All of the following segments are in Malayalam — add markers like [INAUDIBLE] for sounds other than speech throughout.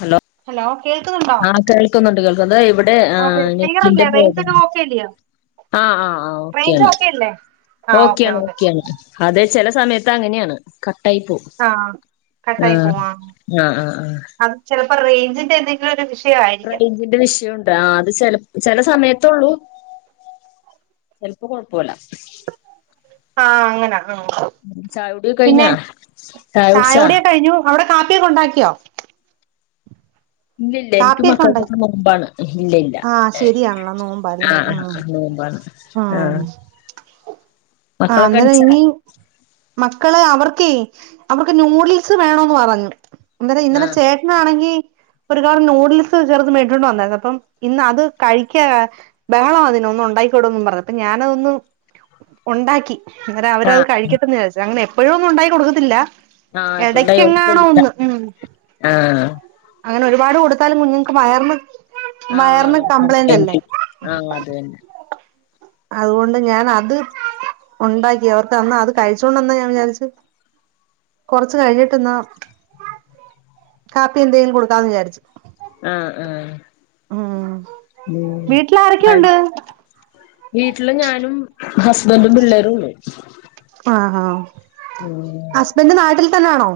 ഹലോ ഹലോ കേൾക്കുന്നുണ്ടോ ക്കുന്നുണ്ട് കേൾക്കുന്ന് ഇവിടെ ഓക്കെ ആഏ നെറ്റിന്റ ക്ലിയറല്ലേ റേഞ്ച് പ്രൊബ്ലം ഒക്കെ ഓക്കെ അല്ലയോ ആആ ആ റേഞ്ച് ഓക്കെയാണ് ഓക്കെ അല്ലേ ആ ഓക്കെ ഓക്കെയാണ് ഓക്കെ ഓക്കെയാണ് അതെ ചെല സമയത്ത് അങ്ങനെയാണ് കട്ടായി പോവും ആ കട്ടായി ആഹ് പോവാ ആഹ് ആഹ് ആഹ അത് ചിലപ്പോ റേഞ്ചി്ന്റെന്തെക്ക രു വിഷയ ആയി.. റെയിഞ്ചിന്റെ വിഷയാണ് ആ അത് ചല ചില സമയത്തള്ളൂ ചെിലപ്പോ കുഴപ്പല്ല. [UNINTELLIGIBLE] ആഹ് അങ്ങനാ ആ.. ചായ കുടി ഒക്കെ പിന്നെ കഴിഞ്ഞാ ചായ കുടിച്ചാ ചായോടിയ കഴിഞ്ഞു അവിടെ കാപ്പിയൊക്കെ ഉണ്ടാക്കിയോ? ഇല്ലില്ല എനിക്കും കാപ്പിയൊക്കെ ഉണ്ട മക്കൾക്കൊക്കെ നോമ്പാണ് ഇല്ല ഇല്ല ആഹ് ശരിയാണല്ലോ നോമ്പ അല്ലേ ആഹ് ആഹ് ആഹ് മക്കളൊക്കെ അന്നോലെ എണിച്ചാ ഇനി മക്കള് അവർക്കേ അവർക്ക് നൂഡിൽസ് വേണെന്ന് പറഞ്ഞു. എന്തര ഇന്നലെ ആഹ് ചേട്ടനാണെങ്കി ഒരു കർ നൂഡിൽസ് ചെറത് മേടിച്ചോണ്ട് വന്നാര്ന്നു അപ്പം ഇന്ന് അത് കഴിക്കാ ബഹളം അതിനൊന്ന് ഉണ്ടാക്കിോടുംന്ന് പറഞ്ഞപ്പ ഞാാനതൊന്ന് ഉണ്ടാക്കി. അരം അവരത് ആഹ് കഴിക്കട്ടെന്ന്ന്ന് വിചാച്ച അങ്ങനെ എപ്പോഴും ഒന്നും ഉണ്ടായി കൊടുക്കത്തില്ല. ആഹ് ഇപ്പഴും ഡൈവോഴ്സ് എടക്കങ്ങാണോ കൊള്ളൂല ഒന്ന് ഉം. ആഹ് അങ്ങനെ ഒരുപാട് കൊടുത്താലും കുഞ്ഞങ്ങക്ക് വയർന് മയറിന്ന് കംപ്ലൈന്റ് അല്ലേ? ആഹ് അത് തന്നെ അതുകൊണ്ട് ഞാൻ അത് ഉണ്ടാക്കി അവർക്ക്ന്ന് അത് കഴിച്ചോണ്ടന്നാ ഞാൻ വിചാരിച്ചു കൊറച്ച് കഴിഞ്ഞിട്ട്ന്നാ കാപ്പി എന്തെലും കൊടുക്കാന്ന് വിചാരിച്ചു. ആഹ് ആഹ് ഉം ഉം വീട്ടിലാരൊക്കെയുണ്ട് [UNINTELLIGIBLE] വീട്ടില് ഞാനും ഹസ്ബന്റും പിള്ളേരുള്ളു ആഹ് ആഹ് [UNINTELLIGIBLE] ഹസ്ബൻഡ് നാട്ടിൽ തന്നണോ?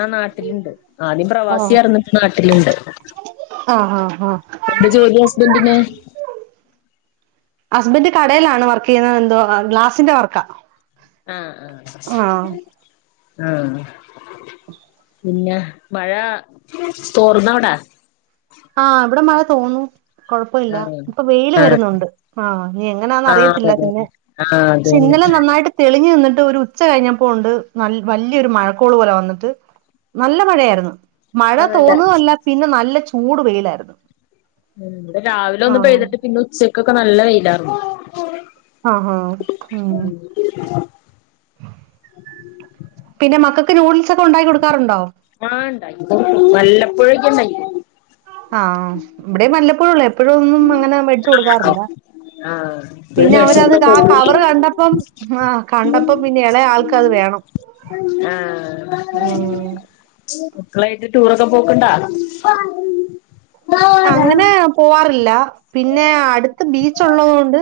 ആഹ് നാട്ടില്ണ്ട് ആദ്യം പ്രവാസിയർന്നു പ്പ നാട്ടില്ണ്ട്. അ ആഹ് ആഹ് എന്ത ജോലി ഹസ്ബന്റിെന്? ഹസ്ബൻഡ് കടയിലാണ് വർക്കെയ്യ്ന്നെ എന്തോ ഗ്ലാസിന്റെ വർക്ക. ആഹ് ആഹ് ആഹ് പിന്നെ മഴ തോർന്നവിടെ? ആഹ് വിടെ മഴ തോന്നു കൊഴപ്പല്ല അവിടെ ഇപ്പ വെയില് ആഹ് വരുന്നുണ്ട് ആഹ് നീ എങ്ങനാന്ന ആഹ് ആഹ് അറിയത്തില്ല അതെ പിന്നെ ആഹ് പക്ഷെ അതന്നെ. ഇന്നലെ നന്നായിട്ട് തെളിഞ്ഞു നിന്നിട്ട് ഒരു ഉച്ച കഴിഞ്ഞപ്പോ ഉണ്ട് വ വലിയൊരു മഴക്കോള് പോലെ വന്നിട്ട് നല്ല മഴയായിരുന്നു മഴ അതല്ല തോന്നതല്ല പിന്നെ നല്ല ചൂട് വെയിലായിരുന്നു. വിടെ രാവിലെ ഒന്ന് ആഹ് പെയ്തിട്ട് പിന്നെ ഉച്ചക്കൊക്കെ നല്ല വെയിലാർന്നു. ആഹ് ഹ ഉം പിന്നെ മക്കൾക്ക് നൂഡിൽസൊക്കെ ഉണ്ടാക്കി കൊടുക്കാറുണ്ടോ? ആഹ് ഇണ്ടാക്കി കൊടുക്കും വല്ലപ്പോഴേക്ക ഇണ്ടാക്കി കൊ ആഹ് ഇവിടെ വല്ലപ്പൊഴള്ളൂ എപ്പോഴൊന്നും അങ്ങനെ മേടിച്ചു കൊടുക്കാറില്ല. ആ പിന്നെ അവരത് കാ കവറ് കണ്ടപ്പം ആഹ് കണ്ടപ്പ പിന്നെ ഇളയ ആൾക്കത് വേണം. [UNINTELLIGIBLE] ഉം മക്കളായിട്ട് ടൂറൊക്കെ പോക്ക്ണ്ടാ? അങ്ങനെ പോവാറില്ല പിന്നെ അട്ത്ത് ബീച്ച് ഉള്ളത് കൊണ്ട്,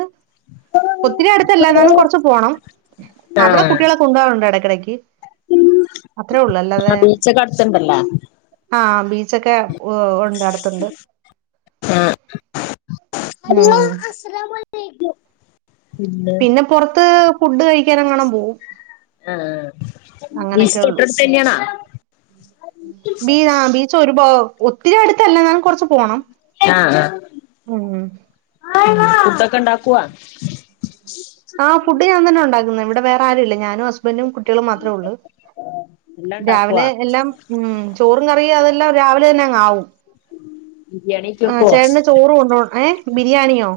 ഒത്തിരി അടുത്തല്ല എന്നാലും കൊറച്ച് പോണം. അവ്ടെ ആഹ് കുട്ടികളെ കൊണ്ട വറുണ്ട് എടക്കെടക്ക് അത്രേ ഒള്ളൽ ആഹ് ബീച്ചക്കൊ അടുത്ത്ണ്ടല്ലാ ആഹ് ബീച്ചൊക്കെ ഉ ഉണ്ട് അട് ത്തുണ്ട് ആഹ് ഉം [UNINTELLIGIBLE] പിന്നെ പൊറത്ത് ഫുഡ് കഴിക്കാനെങ്ങാണം പോവും ആഹ് ബീച്ച് അങ്ങനൊക്കെള്ളൂ തൊട്ടടുത്ത് തന്നെയാണാ ബീനാ ബീ [UNINTELLIGIBLE] ഒത്തിരി അടുത്തല്ല ന്നാലും കൊറച്ച് പോണം ആഹ് ഉം ആഹ് ഫുഡൊക്കെ ഇണ്ടാക്കോ ആ ഫുഡ് ഞാൻ തന്നെ ഉണ്ടാക്കുന്നെ ഇവിടെ വേറെ ആരുംല്ല ഞാനും ഹസ് ബന്റും കുട്ടികളും മാത്രേ ഉള്ളൂ എല്ലാം ഉണ്ടാക്കുവാ രാവിലെ എല്ലാം ഉം ചോറും കറിയും അതെല്ലാം രാവിലെ തന്നെ അങ്ങാവും ബിരിയാണിയൊക്കെ ആഹ് വെക്കുവോ ചേട്ടന് ചോറ് കൊണ്ടോണം ഏഹ് ബിരിയാണിയോ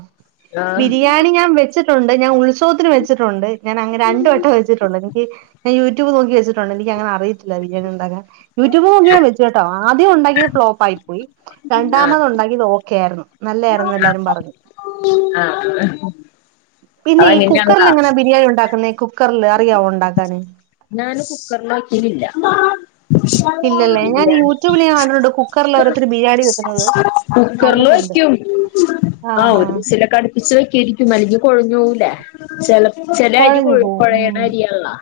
ആഹ് ബിരിയാണി ഞാം വെച്ചിട്ട് ഞാ ഉത്സവത്തിന് വെച്ചിട്ടുണ്ട് ഞാൻ അങ്ങെനെ രണ്ട് വട്ടം വച്ചിട്ടുണ്ട് എനിക്ക് ഞാ യൂ ട്യൂ യൂ ട്യൂബ് നോക്കി വെച്ചിട്ടുണ്ട് എ നിക്കങ്ങനെ അറിയില്ല ബിരിയാണി ഉണ്ടാക്കാൻ. യൂ ട്യൂബ് നോക്കി ഞാൻ വെച്ചി കേട്ടോ ആദ്യം ഉണ്ടാക്കിയത് ഫ്ലോപ്പ് ആയി പോയി. ആഹ് രണ്ടാമതുണ്ടാക്കിയത് ഓക്കെയാർന്നു നല്ലയാരുന്നു എല്ലാരും പറഞ്ഞു ആഹ് പിന്നെ ഈ കുക്കർല് എങ്ങനാ ബിരിയാണി ഉണ്ടാക്കുന്നെ കുക്കർല് അറിയാവോ ഉണ്ടാക്കാന് ഞാന് കുക്കർലോക്കീട്ടില്ല ഇല്ലല്ലേ ഞാൻ ബിരിയാണി യൂട്യൂബിൽ ഞാൻ കണ്ടിട്ടുണ്ട് കുക്കറിൽ ഓരോരുത്തര് ബിരിയാണി വെക്കുന്നത് കുക്കറർല് കണ്ടിട്ടുണ്ട് വെക്ക്യും ആഹ് ഒരു വിസിലൊക്കെ അടി ഇച്ച വക്കെ ഇരിക്കും അല്ലെങ്കി കൊഴഞ്ഞ് പോവൂലെ ചെല ചെല അരി കുഴ കൊഴയണ അരിയാൺള്ളോ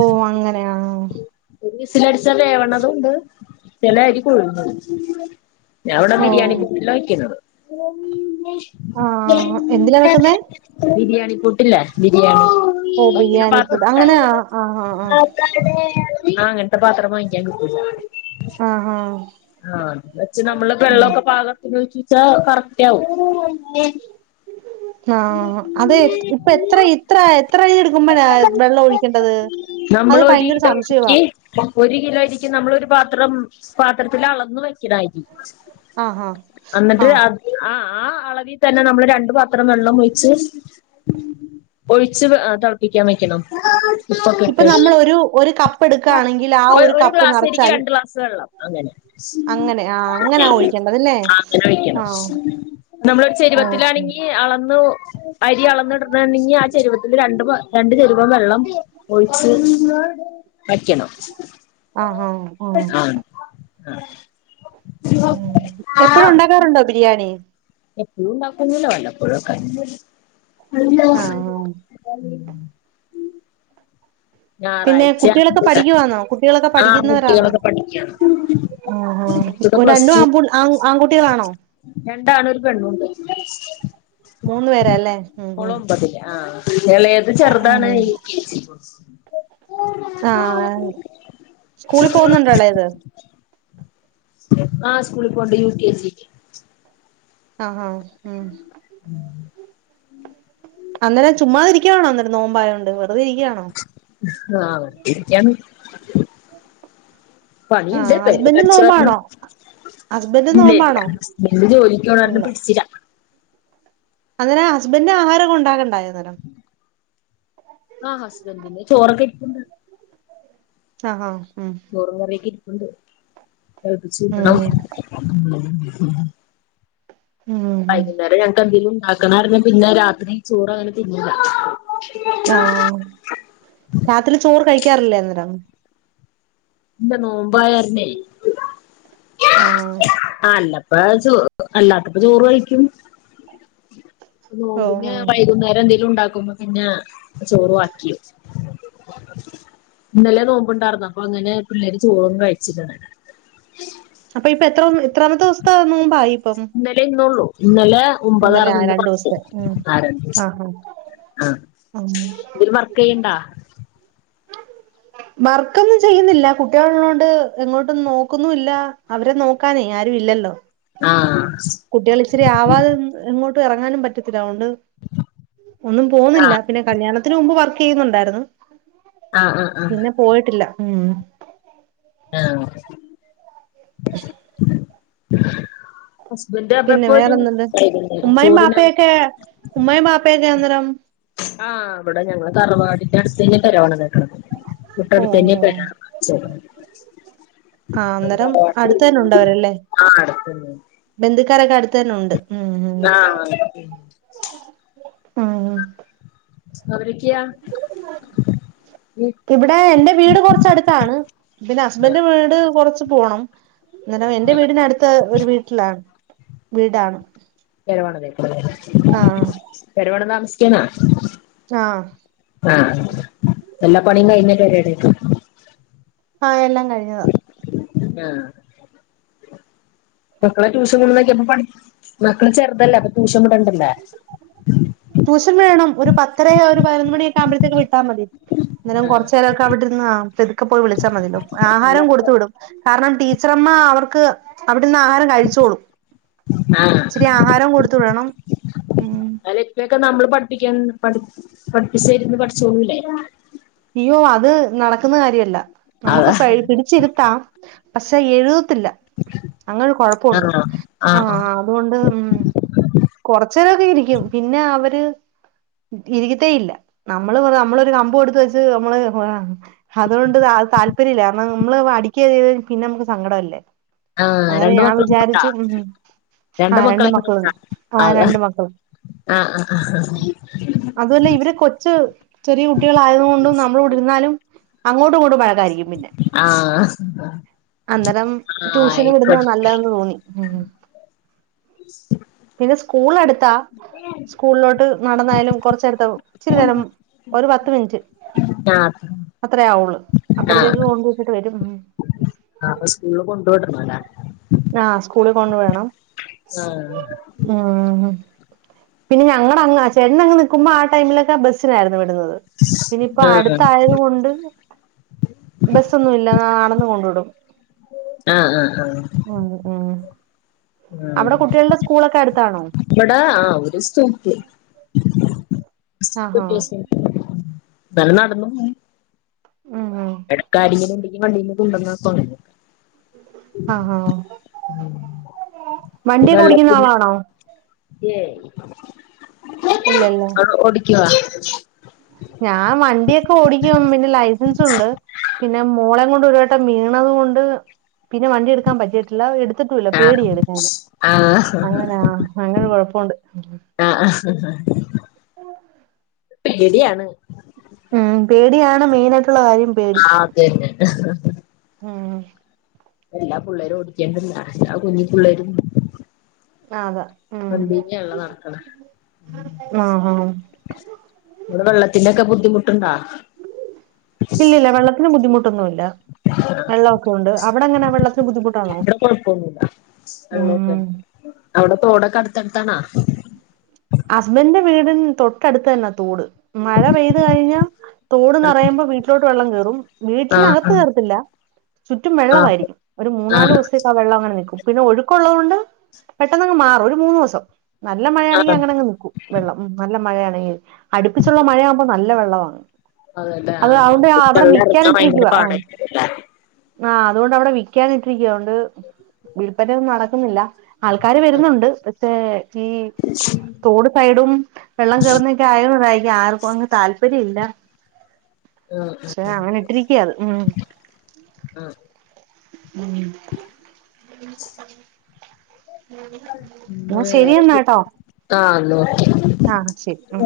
ഓഹ് അങ്ങനെ ആഹ് ഒരു വിസിലടിച്ചാ വേവണതൂണ്ട് ചെല അരി [UNINTELLIGIBLE] ഞാ ഇവ്ടെ ഓ ബിരിയാണി പോട്ട്ല വെക്കുന്നത് ആഹ് എന്തിലാ വെക്കുന്നേ ബിരിയാണി പോട്ടില്ലേ ബിരിയാണി ഓഹ് വെക്കണ ബിരിയാണി പോട്ട് അങ്ങനെ ആഹ് ആഹ് ആഹ് ആഹ് ആഹ് അങ്ങൻത്തെ പാത്രം വാങ്ങിക്കാൻ കിട്ടുയ് ആഹ് ആഹ് ആഹ് നമ്മള് ഉം വെള്ളൊക്കെ പാകത്തിന് ഒഴിച്ച് വെച്ച കറക്റ്റ് ആവും ആഹ് അത് ഇപ്പ എത്ര ഇത്ര എത്രയിര് എടുക്കുമ്പഴ വെള്ളം ഒഴിക്കണ്ടത് നമ്മളൊരീ [UNINTELLIGIBLE] ഒരു കിലോ അരിക്ക് നമ്മളൊരു പാത്രം പാത്രത്തിലളന്നു വെക്കണ [UNINTELLIGIBLE] ആഹ് ആഹ് അന്നട്ട് ആഹ് ആ അളവിതന്നെ നമ്മള് രണ്ട് പാത്രം വെള്ളം ഒഴിച്ച് ഒഴിച്ച് ഏഹ് തെളപ്പിക്കാൻ വെക്കണം ഉപ്പൊക്കെ ഇപ്പൊ നമ്മള് ഇട്ട് ഒരു ഒരു കപ്പ് എടുക്കാണെങ്കിൽ ആ ഒരു കപ്പ് നിറച്ചായി ഗ്ലാസ്‌ വെള്ളം അങ്ങനെ ആ അങ്ങനാ ആഹ് ഒഴിക്കേണ്ടതല്ലേ അങ്ങനെ ആ വെക്കണം നമ്മള് ഒരു ഓ ശരി ചെരുവത്തിലാണെങ്കി അളന്നു അരി അളന്നിട [UNINTELLIGIBLE] ആ ചെരുവത്തില് രണ്ട് രണ്ട് ചെരുവം വെള്ളം ഒഴിച്ച് വെക്കണം ആഹോ ആഹ് [INAUDIBLE] ഉം എപ്പഴും ഉണ്ടാക്കാറുണ്ടോ ബിരിയാണി എപ്പഴും ഉണ്ടാക്കൊന്നില്ല വല്ലപ്പോഴൊക്കെ ആ ആ പിന്നെ ഞാറാഴ്ച കുട്ടികളൊക്കെ [UNINTELLIGIBLE] പഠിക്കുവാന്നോ കുട്ടികളൊക്കെ ആഹ് പഠിക്കുന്നവരാണോ കുട്ടികളൊക്കെ പഠിക്ക ആ ആ മൂത്തത് ഒരു പ്ലസ് രണ്ടും ടു ആൺപു ആൺകുട്ടികളാണോ രണ്ടാണ് ഒരു പെണ്ണുണ്ട്. മൂന്നു പേരല്ലേ ഉം മോള് ഉം ഒമ്പത് ലാ ആഹ് എളേത് ചെറ്താണ് ഉം ആഹ് സ്കൂളിൽ പോകുന്നുണ്ടോ എളേത്? ആഹ് സ്കൂളിൽ പോവ്ണ്ട് യു കെ ജി ആഹ് ആഹ് ഉം അന്നേരം ചുമ്മാതിരിക്കയാണോ അന്നേരം നോമ്പായോണ്ട് വെർതെ ഇരിക്കയാണോ ആഹ് ഇരിക്കാണ് ആ പണിണ്ട് ഹസ്ബൻഡും പെരേക്കട്ച്ച് വാര്ണം. നോമ്പാണോ ഹസ്ബൻഡും ഇല്ലേല്ല നോമ്പാണോ ഹസ്ബന്റ് ജോലിക്കോണാര്ന്നം പിട്ച്ചില. അങ്ങനെ ഹസ്ബൻ്റ് ആഹാരൊക്കെ ഉണ്ടാക്കണ്ടാ [UNINTELLIGIBLE] ആഹ് ഹസ്ബൻ്റിന് ചോറൊക്കെ ഇര്പ്പുണ്ട്. ആഹ് ഉം ചോറും കറിയൊക്കെ ഇരിപ്പ്ണ്ട് തെളപ്പിച്ച് ഊറ്റണം. ഉം ഉം വൈകുന്നേരം ഞങ്ങക്ക് എന്തേങ്കിലും ഉണ്ടാക്കണാരുന്ന പിന്നെ രാത്രി ചോറ് അങ്ങനെ തിന്നില്ല ആഹ് രാത്രി ചോറ് കഴിക്കാറില്ലേ അന്നേരം ല്ല നോമ്പായാര്ന്നെ ആഹ് അല്ലപ്പ ചോ അല്ലാത്തപ്പ ചോറ് കയിക്കും ഓ നോമ്പിന് ഉം വൈകുന്നേരം എന്തെങ്കിലും ഉണ്ടാക്കുമ്പം പിന്നെ ചോറ് വാക്കിയാ ഇന്നലെ നോമ്പ്ണ്ടാർന്നു അപ്പൊ അങ്ങനെ പിള്ളേര് ചോറും കഴിച്ചില്ല ന്നലെ അപ്പൊ ഇപ്പൊ എത്ര എത്രാമത്തോ സ്ത്തെ നോമ്പായി? ഇപ്പം ഇന്നലെ ഇന്നൊള്ളൂ ഇന്നലെ ഇന്നലെ ആ ഒമ്പതാർന്ന് ഇന്ന് രണ്ടു പത്ത്. ദിവസത്തെ ഉം ആഹ് രണ്ടൂസം ആഹ് ആഹ് ആഹ് ഇതില് വർ യ്യ്ണ്ടാ വർക്കൊന്നും ചെയ്യുന്നില്ല കുട്ടിയള്ള്ളോണ്ട് എങ്ങോട്ടൊന്നും നോക്കുന്നുല്ല അവരെ നോക്കാനേ ആരും ഇല്ലല്ലോ ആഹ് കുട്ട്യാള് ഇച്ചിരി ആവാതെ എങ്ങോട്ട് എറങ്ങാനും പറ്റത്തില്ല അതോണ്ട് ഒന്നും പോവ്ന്നില്ല ആഹ് പിന്നെ കല്യാണത്തിന് മുമ്പ് വർ ക്കെയ്യുന്നുണ്ടായിരുന്നു. ആഹ് ആഹ് ആഹ് പിന്നെ പോയിട്ടില്ല ഉം ആഹ് ഹസ്ബൻ്റ് അപ്പൊ പിന്നെ എപ്പൊ വരും വേറെന്തുണ്ട് വൈകുന്നേര ഉമ്മയും ചോറിനാ ബാപ്പയൊക്കെ ഉമ്മയും ബാപ്പയൊക്കെ അന്നേരം ആഹ് ഇവടെ ഞങ്ങളെ തറവാടിന്റെ അട്ത്തന്നെ [UNINTELLIGIBLE] ഓ തൊട്ടട് ത്തന്നെ ഓ പെരാണ്. ആഹ് അന്നേരം ശരി അടുത്ത് തന്നെ ഉണ്ട് ആ അട്ത്തന്നെ ന്ത്ക്കാരൊക്കെ അട്ത്തന്നെ ഉണ്ട് ഉം ആഹ് ഉം അവരക്ക്യാ ഇവടെ എന്റെ വീട് കൊർച്ചടുത്താണ് പിന്നെ ഹസ്ബൻഡിന്റെ വീട് കൊറച്ച് പോണം ന്നേരം എൻ്റെ വീടിനടുത്ത ഒരു വീട്ട്ലാണ് വീടാണ് [UNINTELLIGIBLE] ആഹ് എടപാട്ന് താമസ്ക്കാണോ ആഹ് ആഹ് എല്ലാ പണിം കഴിഞ്ഞോ പെരേല് ആഹ് എല്ലാം കഴിഞ്ഞതാ ആഹ് മക്കളെ ട്യൂഷൻ കൊട്ന്നാക്കിയപ്പം പഠി മക്കള് ചേർത്തല്ലാ അപ്പൊ ട്യൂഷൻ വിടണ്ടല്ലോ ട്യൂഷൻ വേണം ഒരു പത്തര ഒരു പയ്നൊന്ന് മണിയക്ക ആവുമ്പോഴത്തേക്ക് വിട്ടാ മതി അന്നേരം കൊർച്ച് നേരക്കെ അവിടെര്ന്ന് പെതുക്കെ പോയി വിളിച്ചാ മതിയല്ലോ ആഹാരം അല്ലാതെ കൊടുത്തു വിടും. കാരണം ടീച്ചറമ്മ അവർക്ക് അവിടുന്ന് ആഹാര കഴിച്ചോളും ആഹ് ഇച്ച്രി ആഹാരം കൊടുത്ത് വിടണം ഉം ലൊക്കെ നമ്മള് പട്പ്പിക്കെ പഠിപ്പിച്ചര്ന്ന് പഠിച്ചോളൂല്ലേ അയ്യോ അത് നടക്കുന്ന കാര്യമല്ല നമുക്ക് അതാ പിടിച്ചിരുത്താം. പശേ എഴുതത്തില്ല അങ്ങനൊരു കൊഴപ്പമുണ്ട് ആഹ് ആ ആഹ് അതുകൊണ്ട് ഉം കൊർച്ച് നേരൊക്കെ ഇരിക്കും പിന്നെ അവര് ഇരിക്കത്തേയില്ല നമ്മള് നമ്മളൊരു കമ്പു എട്ത്തു വെച്ച് നമ്മള് അതുകൊണ്ട് താല്പര്യംല്ലകാരണം നമ്മള് അടിക്കുക പിന്നെ നമുക്ക് സങ്കടം അല്ലേ ആഹ് രണ്ട് മക്കളും ഉണ്ടാ രണ്ട് ആഹ് മക്കളെങ്ങ മക്കളുണ്ട് ആഹ് രണ്ട് മക്കൾ ആഹ് ആഹ് അതുപോലെ ഇവര് കൊച്ച് ചെറിയ കുട്ടികളയതുകൊണ്ടും നമ്മൾ കുടിരുന്നാലും അങ്ങോട്ട് ഇങ്ങോട്ടും വഴ പിന്നെ ആഹ് അന്നേരം ട്യൂഷന് ആഹ് വിടുന്ന നല്ലതന്ന് തോന്നി ഉം പിന്നെ സ്കൂൾ അടുത്താ സ്കൂളിലോട്ട് നടന്നായാലും കുറച്ച നേരത്തെ ഇച്ചിരി നേരം ഒരു പത്ത് മിനിറ്റ് ആഹ് അത്രേയാവുള്ളൂ അപ്പഴത്തേക്ക് കൊണ്ടപോച്ചിട്ട് വരും ആ അപ്പോ സ്കൂളില് കൊണ്ട് വിടണം ലെ ആഹ് സ്കൂളിൽ കൊണ്ട് പോയി വിടണം ആഹ് ഉം പിന്നെ ഞങ്ങള അങ് ചേട്ട അങ്ങ് നിക്കുമ്പോ ആ ടൈമിലൊക്കെ ബസ്സിനായിരുന്നു വിടുന്നത് പിന്നെ ഇപ്പ ആഹ് അടുത്തായത് കൊണ്ട് ബസ്സൊന്നു ഇല്ല നടന്ന കൊണ്ട വിടും ആഹ് ആഹ് ആഹ് ഉം ഉം ആഹ് അവിടെ കുട്ടികളുടെ സ്കൂളൊക്കെ അടുത്താണോ ഇവിടെ ആ ഒരു സ്തൂത്ത് ആഹാ നല്ല നടന്ന ഉം ഉം ഇടക്ക് ആരെങ്കിലും ഉണ്ടെങ്കി വണ്ടീമേ കൊണ്ടന്നാക്കും ആഹ് വണ്ടിയൊക്കെ ഓടിക്കുന്ന ആളാണോ ഏയ് ഇല്ല ല്ലേ ങ്ങൾ ഓടിക്കുവ ഞാൻ വണ്ടിയൊക്കെ ഓടിക്കും പിന്നെ ലൈസൻസ് ഉണ്ട് പിന്നെ മോള കൊണ്ട് ഒരുവട്ടം വീണത് കൊണ്ട് പിന്നെ വണ്ടി എടുക്കാൻ പറ്റിയിട്ടില്ല എടുത്തിട്ടുമില്ല പേടിയ എടുക്കാൻ ആഹ് അങ്ങനാ അങ്ങനെ കൊഴപ്പുണ്ട് ആഹ് പേടിയാണ് ഉം പേടിയാണ് മെയിന ആയിട്ടുള്ള കാര്യം പേടി ആ അതന്നെ ഉം എല്ലാ പിള്ളേരും ഓടിക്കണ്ടല്ല എല്ല കുഞ്ഞി പിള്ളേരും ആഹ് അതെ വണ്ടീമലാണ് നടക്കണ ആഹ് ആഹ് ഇങ്ങൾ വെള്ളത്തിന്റെക്കെ ബുദ്ധിമുട്ടുണ്ടോ ഇല്ല ഇല്ല വെള്ളത്തിന് ബുദ്ധിമുട്ടൊന്നു ഇല്ല വെള്ളമൊക്കെ ഉണ്ട് അവിടെ എങ്ങനെ വെള്ളത്തിന് ബുദ്ധിമുട്ടാണോ ഇവിടെ കൊഴപ്പൊന്നുല്ല ഉം അവിടെ തോടക്കെ അടുത്തടുത്താണാ ഹസ്ബൻന്റെ വീടിന് തൊട്ടടുത്ത് തന്നെ തോട് മഴ പെയ്തു കഴിഞ്ഞ വെള്ളം തോട്ന്ന്റയുമ്പോ കേറുന്നെ വീട്ടിലോട്ട് വെള്ളം കയറും ആ വീട്ടിനകത്ത് കയറത്തില്ല ചുറ്റും ആ വെള്ളമായിരിക്കും ഒരു ആ മൂന്നാല് ദിവസത്തേക്ക് ആ വെള്ളം അങ്ങനെ നിൽക്കും പിന്നെ ഒഴുക്കള്ളതു കൊണ്ട് പെട്ടെന്ന്ങ്ങ് മാറും ഒരു മൂന്ന് ദിവസം നല്ല ആ മഴയാണെങ്കി ആ അങ്ങനെ നിക്കും വെള്ളം നല്ല മഴയാണെങ്ക അടുപ്പിച്ചുള്ള മഴയാവുമ്പോ നല്ല വെള്ളമാണ് അതല്ലേ അത് ആഹ് അതൊണ്ട് അവിടെ വെള്ളം ഇറങ്ങാൻ ഭയങ്കര വിക്കാനിട്ടിരിക്കവാ ആഹ് പാടായിരിക്കും അല്ലേ അതുകൊണ്ട് അവിടെ വിക്കാനിട്ടിരിക്കുവ അതോണ്ട് വില്പനെയൊന്നും നടക്കുന്നില്ല ആൾക്കാര് വെരുന്നുണ്ട് പക്ഷെ ഈ തോഡ് സൈഡും വെള്ളം കറുന്നോക്കെ ആയോണ്ടായിരിക്കിം ആർക്കും അങ്ങ് താല്പര്യം ഇല്ല ആഹ് ആഹ് പക്ഷെ അങ്ങനെ ഇട്ടിരിക്കയാണ് ഉം ആഹ് ഉം പിന്നെ എന്നാ വേറെ ശരിയെന്നാട്ടോ ആഹ് ന്ന ഒക്കെ ആഹ് ശരി ഉം